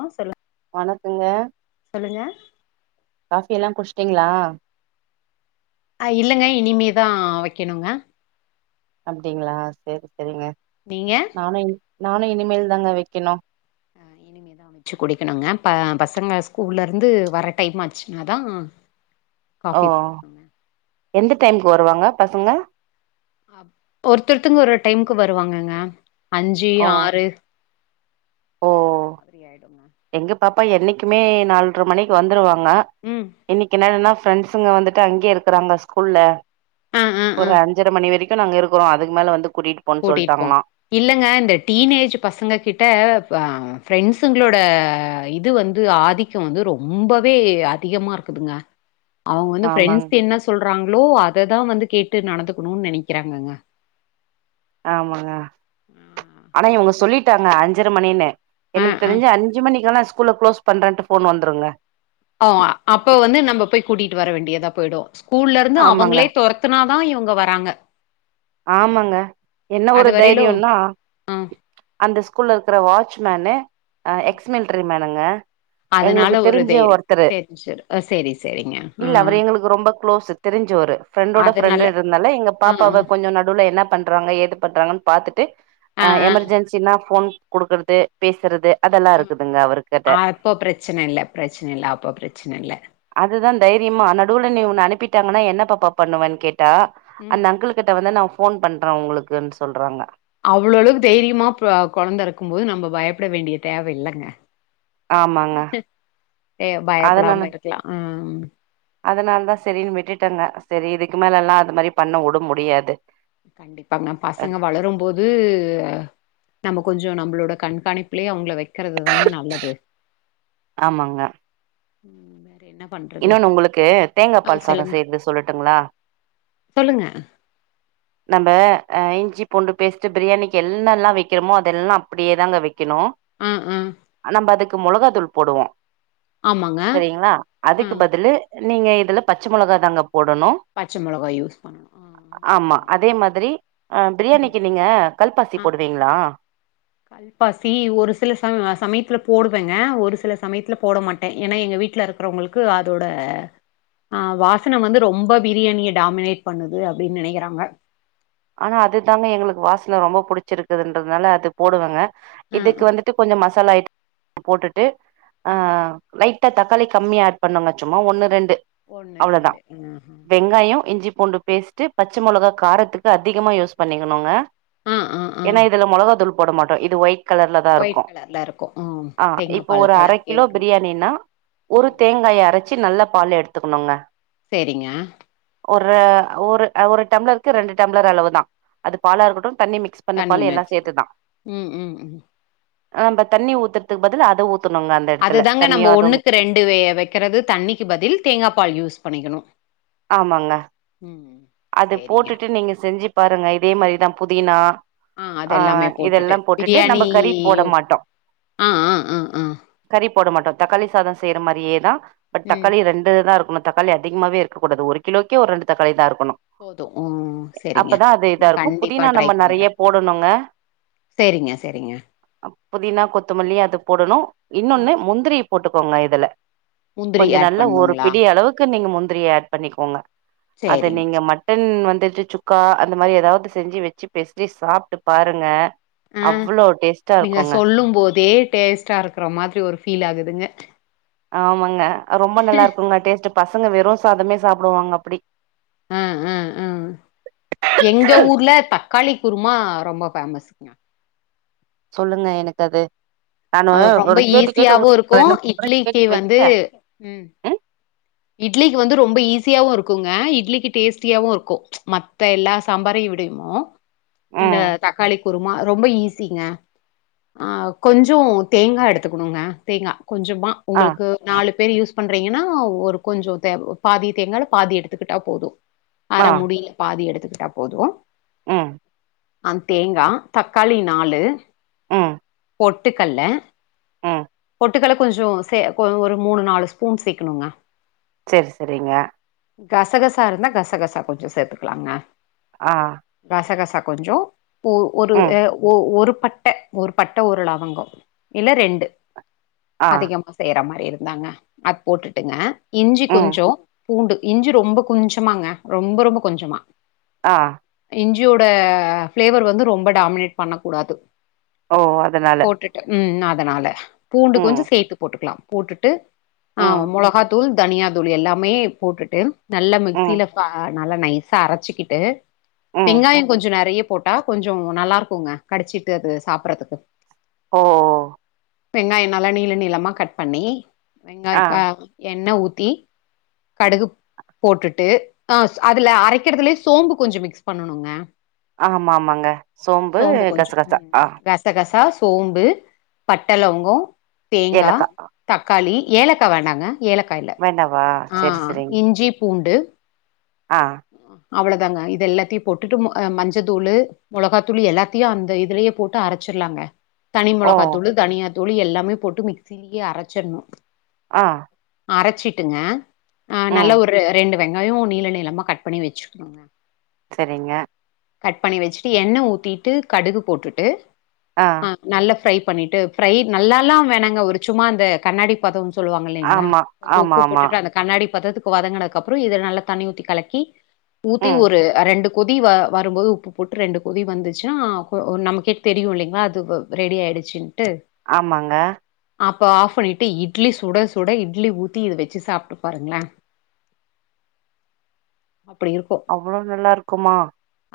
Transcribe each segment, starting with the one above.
ஆ சொல்லு வணக்குங்க சொல்லுங்க காபி எல்லா குச்ட்டீங்களா அ இல்லங்க இனிமேதா வைக்கணுங்க அப்டிங்களா சரி சரிங்க நீங்க நானு நானு இனிமே தாங்க வைக்கணு [unintelligible] இனிமேதா வச்சு குடிக்கணுங்க ப பசங்க ஸ்கூல்ல இருந்து வர டைம் ஆச்சுனாதா ஓ காஃபி போடணுங்க எந்த டைம்முக்கு வருவாங்க பசங்க அ ஒருத்தருத்துங்க ஒரு டைமுக்கு வருவாங்கங்க அஞ்சு ஓ ஆறு ஓ அந்த மாரி ஆயிடும்ங்க எங்க பாப்பா என்னைக்குமே நால்ரை மணிக்கு வந்துருவாங்க ம் இன்னைக்கு என்னடன்னா ஃப்ரெண்ட்ஸுங்க வந்துட்டு அங்கேயே இருக்கிறாங்க ஸ்கூல்ல ஆ ஆ ஆ ஒரு அஞ்சரை மணி வரைக் நாங்க இருக்குரோ அதுக்கு மேல வந்து கூட்டிட்டு போன்னு கூட்டிட்டுப்போம் சொல்ட்டாங்களா இல்லங்க இந்த டீனேஜ் பசங்க கிட்ட அ ஃப்ரெண்ட்ஸுங்களோட இது வந்து ஆதிக்க வந்து ரொம்பவே அதிகமாக இருக்குதுங்க அவங்க வந்து ஆமாங் பிரெண்ட்ஸ் என்ன சொல் சொறாங்களோ அததா வந்து கேட்டு நடந்துக்கணும்னு நெனைக்கிறாங்கங்க ஆமாங்க ஆனா இவங்க சொல்லிட்டாங்க அஞ்சர மணின்னு அ எனக்கு அ தெரிஞ்ச அஞ்சு மணிக்கெல்லா ஸ்கூல்ல கு்ளோஸ் பண்றேன்ட்டு போன் வந்துருங்க ஓ போய்டு ஸ்கூல்லருந்து ஆமாங்க அவங்களே தொரத்துனாதா இவங்க வராங்க ஆமாங்க என்ன ஒரு அது வரையிலு தைரியம்னா அந்த ஸ்கூல்ல இருக்கற வாட்ச்மேனு எக்ஸ் மிலிட்ரி மேனுங்க அதனால எங்களுக்கு ஒரு தெரிஞ்ச தைரி ஒருத்தரு தெரிஞ்சிரு சேரி சேரிங்க இல்ல ம் அவரு எங்களுக்கு ரொம்ப குளோஸ் தெரிஞ்ச ஒரு பிரண்டோட அதனால பிரண்ட்ருந்தால எங்க ஆ பாப்பாவக்கு கொஞ்ச நடுவுல என்ன பண்றாங்க ஏது பண்றாங்கன்னு பாத்துட்டு ஆ ஆ ஆ எமர்ஜென்சிசா போன் குடுக்குறது பேசுறது அதெல்லா ம் இருக்குதுங்க அவர்கிட்ட அப்போ பிரச்சனை இல்ல பிரச்சனை இல்ல அப்போ பிரச்சனை இல்ல அதுதா தைரியமா நடுவுல நீ உன்ன அனுப்பிட்டாங்கன்னா என்ன பாப்பா பண்ணுவனு கேட்டா ம் அந்த அங்களுக்கு வந்து நா ஃபோன் பண்ணுறே உங்களுக்குன் சொல்கிறாங்க அவ்வளவுளவுக் தைரியமா கொழந்த இருக்கும் போது நம்ம பயப்பட வேண்டிய தேவ இல்லங்க ஆமாங்க ஏ அத நானு பயப்படாம இருக்கலா ம் ம் அதனால தா சரின்னு விட்டுட்டேங்க சேரி இதுக்கு மேலல்லா அது மாரி பண்ண வுட முடியாது கண்டிப்பாங்க அத் பசங்க வளரும்போது நம்ம கொஞ்ச நம்மளோட கண்காணிப்புலே அவங்க வை இருக்கிறது தாங்க நல்லது ஆமாங்க என்ன பண்றது இன்னொன்னு உங்களுக்கு தேங்கா ஆ பால் சாத சொல்லுங்க செய்யறது சொல்லட்டுங்களா சொல்லுங்க நம்ம ஆ இஞ்சி பூண்டு பேஸ்ட் பிரியாணிக்கு எல்லால்லா வைக்கிறமோ அதெல்லா அப்டியே தாங்க வைக் கணு ஆ ஆ நம்ம அதுக்கு மொளகா தூள் போடுவோ ஆமாங்க சரிங்களா ஆ அதுக்கு பதில்லு நீங்க இதுல பச்ச மெளகா தாங்க போடணு பச்ச மளகா யூஸ் பண்ணணு ஆ ஆமா சரிங்க அதே மாதிரி அ ம் பிரியாணிக்கு நீங்க கல்பாசி ஆ போடுவீங்களா கல்பாசி ஒரு சில சம் சமயத்துல போடுவேங்க ஒரு சில சமயத்துல போட மாட்டே ஏன்னா எங்க வீட்ல இருக்கிறவங்களுக்கு அதோட ஆ வாசன வந்து ரொம்ப பிரியாணிய டாமினேட் பண்ணுது அப்டின்னு நெனக்கிறாங்க ஆனா அதுதாங்க எங்களுக்கு வாசன ரொம்ப புடிச்சிருக்குதுன்றதுனால அது போடுவேங்க ஆ இதுக்கு ஆ வந்துட்டு கொஞ்சோ மசாலா ஐ போட்டுட்டு ஆ லை ட்டா தக்காளி கம்மியா ஆட் பண்ணுங்க சும்மா ஒண்ணு ரெண்டு ஒண்ணு அவ்ளோதா ரெண்டு ஆஹா வெங்காயொ இஞ்சி பூண்டு பேஸ்ட்டு பச்ச மெளகா காரத்துக்கு அதிகமா யூஸ் பண்ணிக்கணுங்க ஆ ஆ ஆ ஏன்னா இதுல மொளகா தூள் போட மாட்டோ இது ஒயிட் கலர்ல தா ஒயிட் இருக்கு கலர்ல இருக்கு ம் ஆ தேங்கா இப்போ பால் ஒரு அர கலர்க்கே கிலோ வரணு பிரியாணின்னா ஒரு ம் ம் தேங்காய அரச்சு நல்லா பால் எடுத்துக்கணுங்க சேரிங்க ஒரு ஒரு ஒரு டம்ளருக்கு ரெண்டு டம்ளர் அளவு தா அது பாலா இருக்கட்டு தண்ணி மிக்ஸ் தண்ணி பண்ணப்பாலு எல்லா மிக்ஸ் பண்ண சேத்துதா ம் ம் ம் ஆ ப தண்ணி ஊத்துறதுக்கு பதில் அத ஊ அது தாங்க நம்ப ஒண்ணுக்கு ரெண்டு வெ வைக்குறது தண்ணிக்கு பதில் தேங்கா பால் யூஸ் பண்ணிக்கணு ஆமாங்க அது சரிங்க. போட்டுட்டு நீங்க செஞ்சு பாருங்க இதே மாதிரிதா புதினா அது ஆ எல்லாமே இதெல்லா போட்டுட்டு பிரியாணி நம்ம கறி போட மாட்டோ ஆ, ஆ, ஆ, ஆ. கரிப் போட மாட்டோ தக்காளி சாதோ செய்ற மாரியே தா பட் ம். தக்காளி ரெண்டு தா இருக் ஆமா தக்காளி அதிகமாகவே இருக்க கூடாது ஒரு கிலோக்கே ஒரு ரெண்டு தக்காளி தா இருக்கணு போதும். ம். சரிங்க. அப்பதா அது இதா நான் இருக்கு கண்டிப்பா புதினா ட்ரை நம்ம நெறைய பண்றேன். போடணுங்க சரிங்க, சரிங்க. அ புதினா கொத்தமல்லி அது போடணு இன்னொன்னு ம். முந்திரி போட்டு கோங்க இதுல முந்திரி கொஞ்ச ஆட் நல்லா ஒரு பண்ணுங்களா? பிடி அளவுக்கு நீங்க முந்திரிய ஆட் பண்ணிக்கோங்க சேரிங்க ம் வந்துட்டு சுக்கா அந்த மாரி ஏதாவது செஞ்சு வெச்சு பெஸ்லி சாப்ட்டு பாருங்க அ அவ்ளோ டேஸ்ட்டா நீங்க இருக்குங்க சொல்லும் போதே டேஸ்ட்டா இருக்குற மாதிரி ஒரு ஃபீல் ஆகுதுங்க ஆமாங்க ரொம்ப நல்லா இருக்குங்க டேஸ்ட் பசங்க வெறு சாதமே சாப்டுவாங்க அப்டி அ அ அ எங்க ஊர்ல தக்காளி குருமா ரொம்ப ஃபேமசுங்க சொல்லுங்க எனக்கு அது நானு அது ரொம்ப ஒரு கேட்டு கேட்டு ஈஸியாவு இருக்கு ரெண்டு மூணு இட்லிக்கு முறகேட்டு வந்து வெச்சே ம் அ இட்லிக்கு வந்து ரொம்ப ஈஸியாவு இருக்குங்க இட்லிக்கு டேஸ்ட்டியாவு இருக்கு மத்த எல்லா சாம்பாரையு தெரியுமா இந்த ம் தக்காளி குறுமா ரொம்ப ஈஸிங்க ஆ கொஞ்சோ தேங்கா எடுத்துக்கணுங்க தேங்கா கொஞ்சமா ஆ உங்களுக்கு நாலு பேர் யூஸ் பண்றீங்கன்னா ஒரு கொஞ்சொ தே பாதி தேங்கால பாதி எடுத்துக்குட்டா போது அர ஆ முடியில பாதி எடுத்துக் க்ட்டா போது ம் அ தேங்கா தக்காளி நாலு ம் பொட்டுக்கல்ல ம் பொட்டு கள்ள கொஞ்சோ சே கு ஒரு மூணு நாலு ஸ்பூன் சேக்கணுங்க சரி சரிங்க கசகசா இருந்தா கசகசா கொஞ்சோ சேத்துக்லாங்க ஆ கசகசா கொஞ்சோ ஒ ஒரு ம் அ ஒ ஒரு பட்ட ஒரு பட்ட ஒரு லவங்கோ இல்ல ரெண்டு ஆ அதிகமா செய்ற மாதிரி இருந்தாங்க அது போட்டுட்டுங்க இஞ்சி ம் கொஞ்சோ பூண்டு இஞ்சி ரொம்ப கொஞ்சமாங்க ரொம்ப ரொம்ப கொஞ்சமா ஆ இஞ்சியோட ஃப்ளேவர் வந்து ரொம்ப டாமினேட் பண்ணக்கூடாது ஓ அதனால போட்டுட்டு ம் அதனால பூண்டு ம் கொஞ்சோ சேத்து போட்டுக்லா போட்டுட்டு ஆ ம் மொளகா தூள் தனியா தூள் எல்லாமே போட்டுட்டு நல்ல ம் மிக்சில ச நல்ல நைஸா அரச்சிக்கிட்டு ம் வெங்காயோ கொஞ்சோ நறைய போட்டா கொஞ்சோ நல்லாருக்கூங்க கடிச்சிட்டு அது சாப்றதுக்கு ஓ வெங்காயோ நல்லா நீள நீளமா கட் பண்ணி ஆ வெங்காயக்கா எண்ணெ ஊத்தி கடுகுப் போட்டுட்டு ஆஸ் அதுல அரைக்கிறதிலயே சோம்பு கொஞ்சோ மிக்ஸ் பண்ணணுங்க ஆமா ஆமாங்க சோம்பு கொஞ்சோ கசகசா ம் ஆ கசகசாஸ் சோம்பு பட்டலவங்கோ தேங்கா ஏலக்கா தக்காளி ஏலக்கா வேண்டாங்க ஏலக்கா இல்ல வேண்டாவா ஆ செரி செரிங் இஞ்சி பூண்டு ஆ அவ்ளோதாங்க இது எல்லாத்தியூ போட்டுட்டு மொ அ மஞ்ச தூளு மொளகாத்தூள் எல்லாத்தியூ அந்த இதுலேயே போட்டு அரச்சு ர்லாங்க தனி ஓ மொளகா தூளு தனியாத்தூளு எல்லாமே போட்டு மிக்சிலியே அரச்சிர்ணு ஆ அரச்சிட்டுங்க நல்லா ம் ஒரு ரெண்டு வெங்காயோ நீள நீளமாக கட் பண்ணி வச்சுக்ணுங்க செரிங்க கட் பண்ணி வெச்சுட்டு எண்ணெ ஊத்திட்டு கடுகு போட்டுட்டு ஆ நல்லா ஃப்ரை பண்ணிட்டு ஃப்ரை நல்லால்லா வேணாங்க ஒரு சும்மா அந்த கண்ணாடி பதோ சொல்வாங்க இல்லைங்களா ஆமா கொஞ்சோ ஆமா உப்பு ஆமா போட்டுட்டு அந்த கண்ணாடி பதத்துக்கு வதங்கினதுக்கப்றோ இது நல்லா தண்ணி ஊத்தி கலக்கி ஊத்தி ம் ஒரு அ ரெண்டு கொதி வ வரும்போது உப்பு போட்டு ரெண்டு கொதி வந்துச்னா கொ நமக்கே தெரியூ இல்லைங்ளா அது வ ரெடி ஆயிடுச்சுன் ஆமாங்க இப்ப ஆஃப் பண்ணிட்டு இட்லி சுட சுட இட்லி ஊத்தி இது வச்சு சாப்ட்டு பாருங்ளே அவ்ளோ நல்லாருக்குமா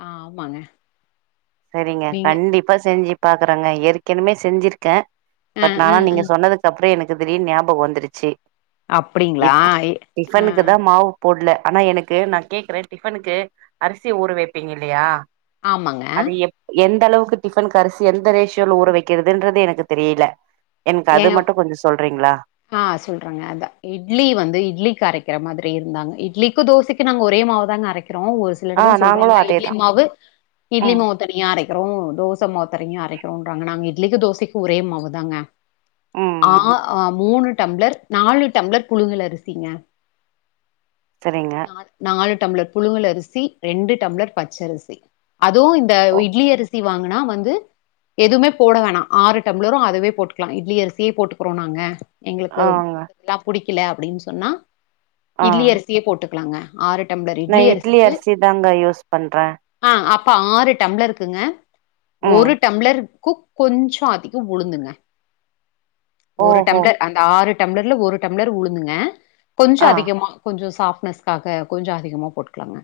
ஆ ஆமாங்க செரிங்க நீங்க கண்டிப்பா செஞ்சு பாக்குறேங்க ஏற்கெனமே செஞ்சிருக்கே அ பட் அ நானா அ நீங்க சொன்னதுக்கப்றோ எனக்கு திடீனு ஞாபகோ வந்துருச்சி அப்டிங்களா இப்ப ஆ டிஃபனுக்கு தா மாவு போட்ல ஆனா எனக்கு நா கேக்குற டிஃபனுக்கு அரிசி ஊற வைப்பீங்கல்லியா ஆமாங்க கு டிஃபன்கு அரிசி எந்த ரேஷியோல ஊற வக்கிறதுன்றது எனக்கு தெரில ஏங்க ஆ சொல்றங்க அதா இட்லி வந்து இட்லிக்கரைக்கிற மாதி ரி இருந்தாங்க இட்லிக்கூ தோசைக்கூ நாங்க ஒரே மாவு தா அரைக் கிறோ ஒரு சில ஆ எடத்துல நாங்களு சொல்றாங்க இட்லி அதேதா மாவு இட்லி ம் மாவு தனியா அரைக்கிறோ தோச மாவு தரிங்கியா அரைக்றோன்றாங்க நாங்க இட்லிக்கூ தோசைக்கூ ஒரே மாவுதாங்க ஆ ம் மூணு டம்ளர் நாலு டம்ளர் புழுங்கலரிசிங்க சரிங்க நாலு டம்ளர் புழுங்கல் அரிசி ரெண்டு டம்ளர் பச்சரிசி அதுவூ இந்த ஓ இட்லி அரிசி வாங்கின் னா வந்து எதுமே போட வேணா ஆறு டம்ளரூ அதுவே போட்டு க்லா இட்லி அரிசியே போட்டுக்குறோ நாங்க எங்களுக்கு ஆங்க மத்ததெல்லா புடிக்கல அப்டின் சொன்னா ஆ இட்லி அரிசியே போட்டுக்லாங்க ஆறு டம்ளர் நா இட்லி அரிசிக்கு அரிசி தாங்க யூஸ் பண்றே ஆ அப் ப ஆறு டம்ளருக்குங்க ம் ஒரு டம்ளருக்குக் கொஞ்சோ அதிகோ உளுந்துங்க ஒரு ஓஹோ டம்ளர் அந்த ஆறு டம்ளர்ல ஒரு டம்ளர் உளுந்துங்க கொஞ்ச ஆ அதிகமா கொஞ்ச சாஃப்ட்னஸ்காக கொஞ்ச அதிகமா போட்டுக்லாங்க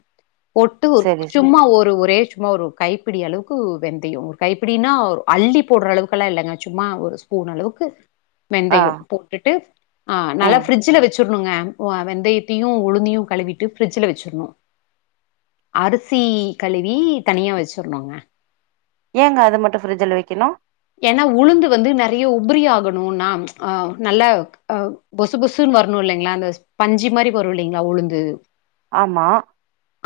ஒட்டு சரி சரி சும்மா ஒரு ஒரே சும்மா ஒரு கைப்பிடி அளவுக்கு வெந்தய ஒரு கைப்பிடினா ஒரு அள்ளி போடுற அளவுக்லா இல்லங்க சும்மா ஒரு ஸ்பூன் அளவுக்கு ஆ வெந்தய போட்டுட்டு அ நல்லா ம் ஃபிரிட்ஜ்ல வச்சு கனுங்க வ வெந்தயத்தையு உளுந்தையு கழுவிட்டு ஃபிரிட்ஜல வெச்சிர்ணு அரிசி கழுவி தனியா வெச்சர்னுங்க ஏங்க அது மட்டு ஃப்ரிட்ஜ்ல வெக்கணு ஏனா உளுந்து வந்து நெறைய உபரி ஆகணுனா அ நல்லா அ பொசு பொசுன் வர னு இல்லைங்ளா அந்த ஸ்பஞ்சி மாரி வரு இல்லைங்ளா உளுந்து ஆமா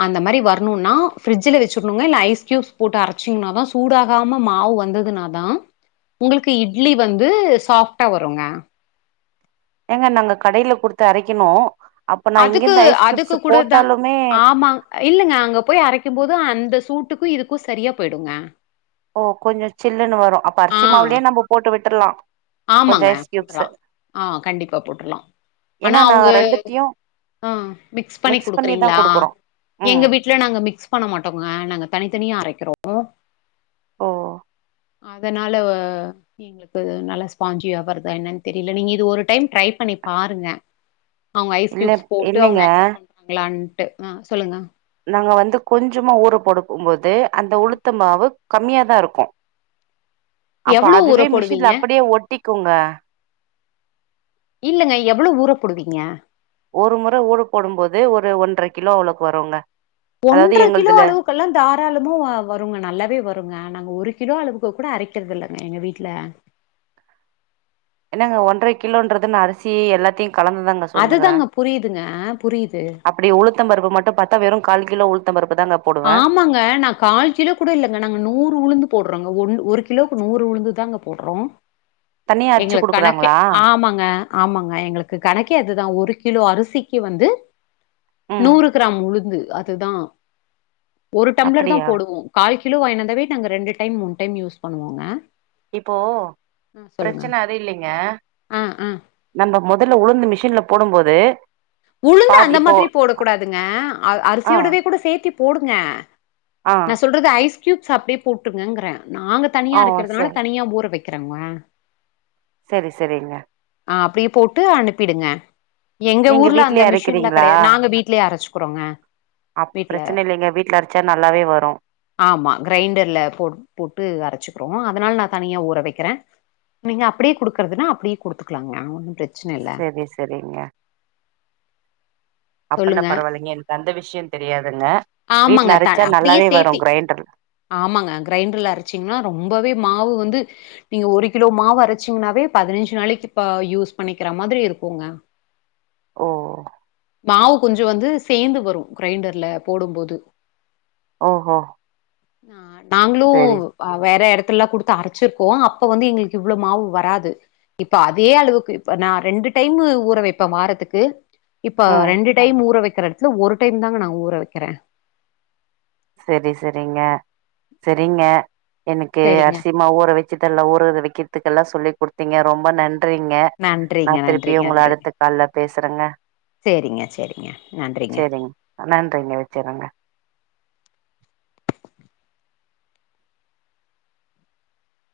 அந்த மாரி வரணுனா ஃபிரிட்ஜ்ல வச்சுர்னுங்க இல்ல ஐஸ் க்யூப்ஸ் போட்டு அரைச்சிங்னா தா சூடாகாம மாவு வந் துதுனாதா உங்ளுக்கு இட்லி வந்து சாஃப்ட்டா வருங்க ஏங்க நாங்க கடைல குடுத்து அரைக்கணு அப்ப நா அதுக்கு இங்கிருந்து ஐஸ் கியூப்ஸ் அதுக்கு கூட தா போட்டாலுமே ஆமாங் இல்லங்க அங்க போய் அரைக்கும் போது அந் த சூட்டுக்கு இதுக்கு சரியா போய்டுங்க ஓ கொஞ்ச சில்லுன்னு வரு அப்ப ஆ அரிசி மாவுலயே நம்ம போட்டு விட்டுர்லா கொஞ்சோ ஆமாங்க ஐஸ் கியூப்ஸ் போட்ரலா ஆ கண்டிப்பா போட்ரலா ஆனா ஏன்னா நா அவுங்க ரெண்டுத்தையு அ மிக்ஸ் பண்ணி பண்ணிதா குடுக்கறிங்ளா குடுக்குறோ எங்க ம் வீட்லயு நாங்க மிக்ஸ் பண்ண மாட்டோங்க நாங்க தனித்தனியா அரைக்கறோ ஓ அதனால வ எங்ளுக்கு நல்லா ஸ்பாஞ்சியா வருதா என்னனு தெரில நீங்க இது ஒரு டைம் ட்ரை பண் ணி பாருங்க அவுங்க ஐஸ் இல்ல க்யுப்ஸ் போட்டு அவுங்க இல்லைங்க அக்ஸப்ட் பண்றாங்ளான்ட்டு அ சொல்லுங்க நாங்க வந்து கொஞ்சமா ஊற போட போம்போது அந்த உளுத்த மாவு கம்மியா தா இருக்கு அப்போ எவ்ளோ ஊற அதுவே போடுவீங்க மிஷின்ல அப்படியே ஒட்டி குங்க இல்லங்க எவ்வளவு ஊற போடுவிங்க ஒரு முற ஊற போடும் போது ஒரு ஒன்ற கிலோ அளவுக் வருங்க ஒன்ற அதாவது கிலோ எங்கள்து அளவுக்கெலா தாராளமா வ வருங்க நல்லாவே வருங்க நாங்க ஒரு கிலோ அளவுக்கு கூட அரைக்கறதில்லங்க எங்க வீட்ல என்னங்க ஒன்ற கிலோன்றது என்ன அரிசி எல்லாத்தையு கலந்துதாங்க சொல்னுகிறே அதுதாங்க புரியுதுங்க, புரியுது. அப்டி உளுத்தம் பருப்பு மட்டு பாத்தா வெறு கால் கிலோ உளுத் ஆமாங்க நா கால் கிலோ கூட இல்லங்க நாங்க நூறு உளுந்து போடறோங்க ஒன் ஒரு கிலோக்கு நூறு உளுந்துதாங்க போடறோ தனியா அரச்சு எங்களுக்கு கணக்கே குடுக்குறாங்களா ஆமாங்க ஆமாங்க எங்களுக்கு கணக்கே அதுதா ஒரு கிலோ அரி சிக்கு வந்து ம் நூறு கிராம் உளுந்து அதுதா ஒரு டம்ளர் தா அப்டியா போடுவோ கால் கிலோ வாங்கினு வந்தாவே நாங்க ரெண்டு டைம் மூணு டைம் யூஸ் பண்ணுவோங்க இப்போ ஆ சொல்லுங்க. பிரச்சன அதில்லைங்க ஆ, ஆ. நம்ம மொதல்ல உளுந்து மிஷின்ல போடும்போது உளுந்து பாதி அந்த இப்போ மாதிரி போட கூடாதுங்க அ ஆ அரிசியோடவே கூட சேத்தி போடுங்க ஆ நா சொல்றது ஐஸ் கியூப்ஸ் அப்டியே போட்ருங்கங்றே நாங்க ஆ தனியா ஓ அரைக்றதுனால சரி தனியா ஊற வைக் கறங்க சரி சரிங்க அ அப்டியே போட்டு அனுப்பிடுங்க எங்க நீங்க ஊர்ல இங்க வீட்லயே மிஷின்லா அரைக்கிறீங்களா கெடையா நாங்க வீட்லயே அரைச்சுக்றோங்க அப் வீட்ல பிரச்சன இல்லைங்க வீட்ல அரச்சா நல்லாவே வரு ஆமா கிரைண்டர்ல போ போட்டு அரைச்சுக்றோ அதனால நா தனியா ஊற வெக்கற நீங்க அப்டியே குடுக்கறதுனா அப்டியே குடுத்துக்கலாங்க ஒன்னு பிர சரி சரிங்க அப்பனா சொல்லுங்க. பரவால்லைங்க எனக்கு அந்த விஷய தெரியாதுங்க ஆமாங்க வீட்ல த அரைச்சா அப்டியே நல்லாவே சேத்தி வரு கிரைண்டர் ஆமாங்க கிரைண்டர்ல அரைச்சிங்னா ரொம்பவே மாவு வந் து நீங்க ஒரு கிலோ மாவு அரைச்சிங்னாவே பதனஞ்சு நாளைக்கு இப்ப யூஸ் பண்ணிக்கிற மாதிரி இருக்குங்க ஓ மாவு கொஞ்ச வந்து சேந்து வரும் கிரைண்டர்ல போடும்போது ஓ ஒ ஆ நாங்களு வேற இடத் இடத்துல கொடுத்து அரைச்சிருக்கோ அப்ப வந்து எங்களுக்கு இவ்வளலோ மாவு வராது இப்ப அதே அளவுக்கு இப்ப நா ரெண்டு டைம் ஊற வைப்ப வாரதுக்கு இப்ப ம் ரெண்டு டைம் ஊற வைக்கிறயடடுத்துள்ள ஒரு டைம் தாங்க நா ஊற வைக்கிற சரி சரிங்க சரிங்க எனக்கு சரிங்க. அரிசிமா ஊற வச்சத எல்லா ஊற வைக்கிறதுக்கெல்லா சொல்லி் கொடுத்தீங்க ரொம்ப நன் றீங்க நா நன்றிங்க, திருப்பி நன்றிங்க, உங்கல நன்றிங்க. அடுத்த கால்ல பேசுறங்க சரிங்க, சரிங்க. நன்றிங்க. செரிங்க நன்றிங்க வச்சுறங்க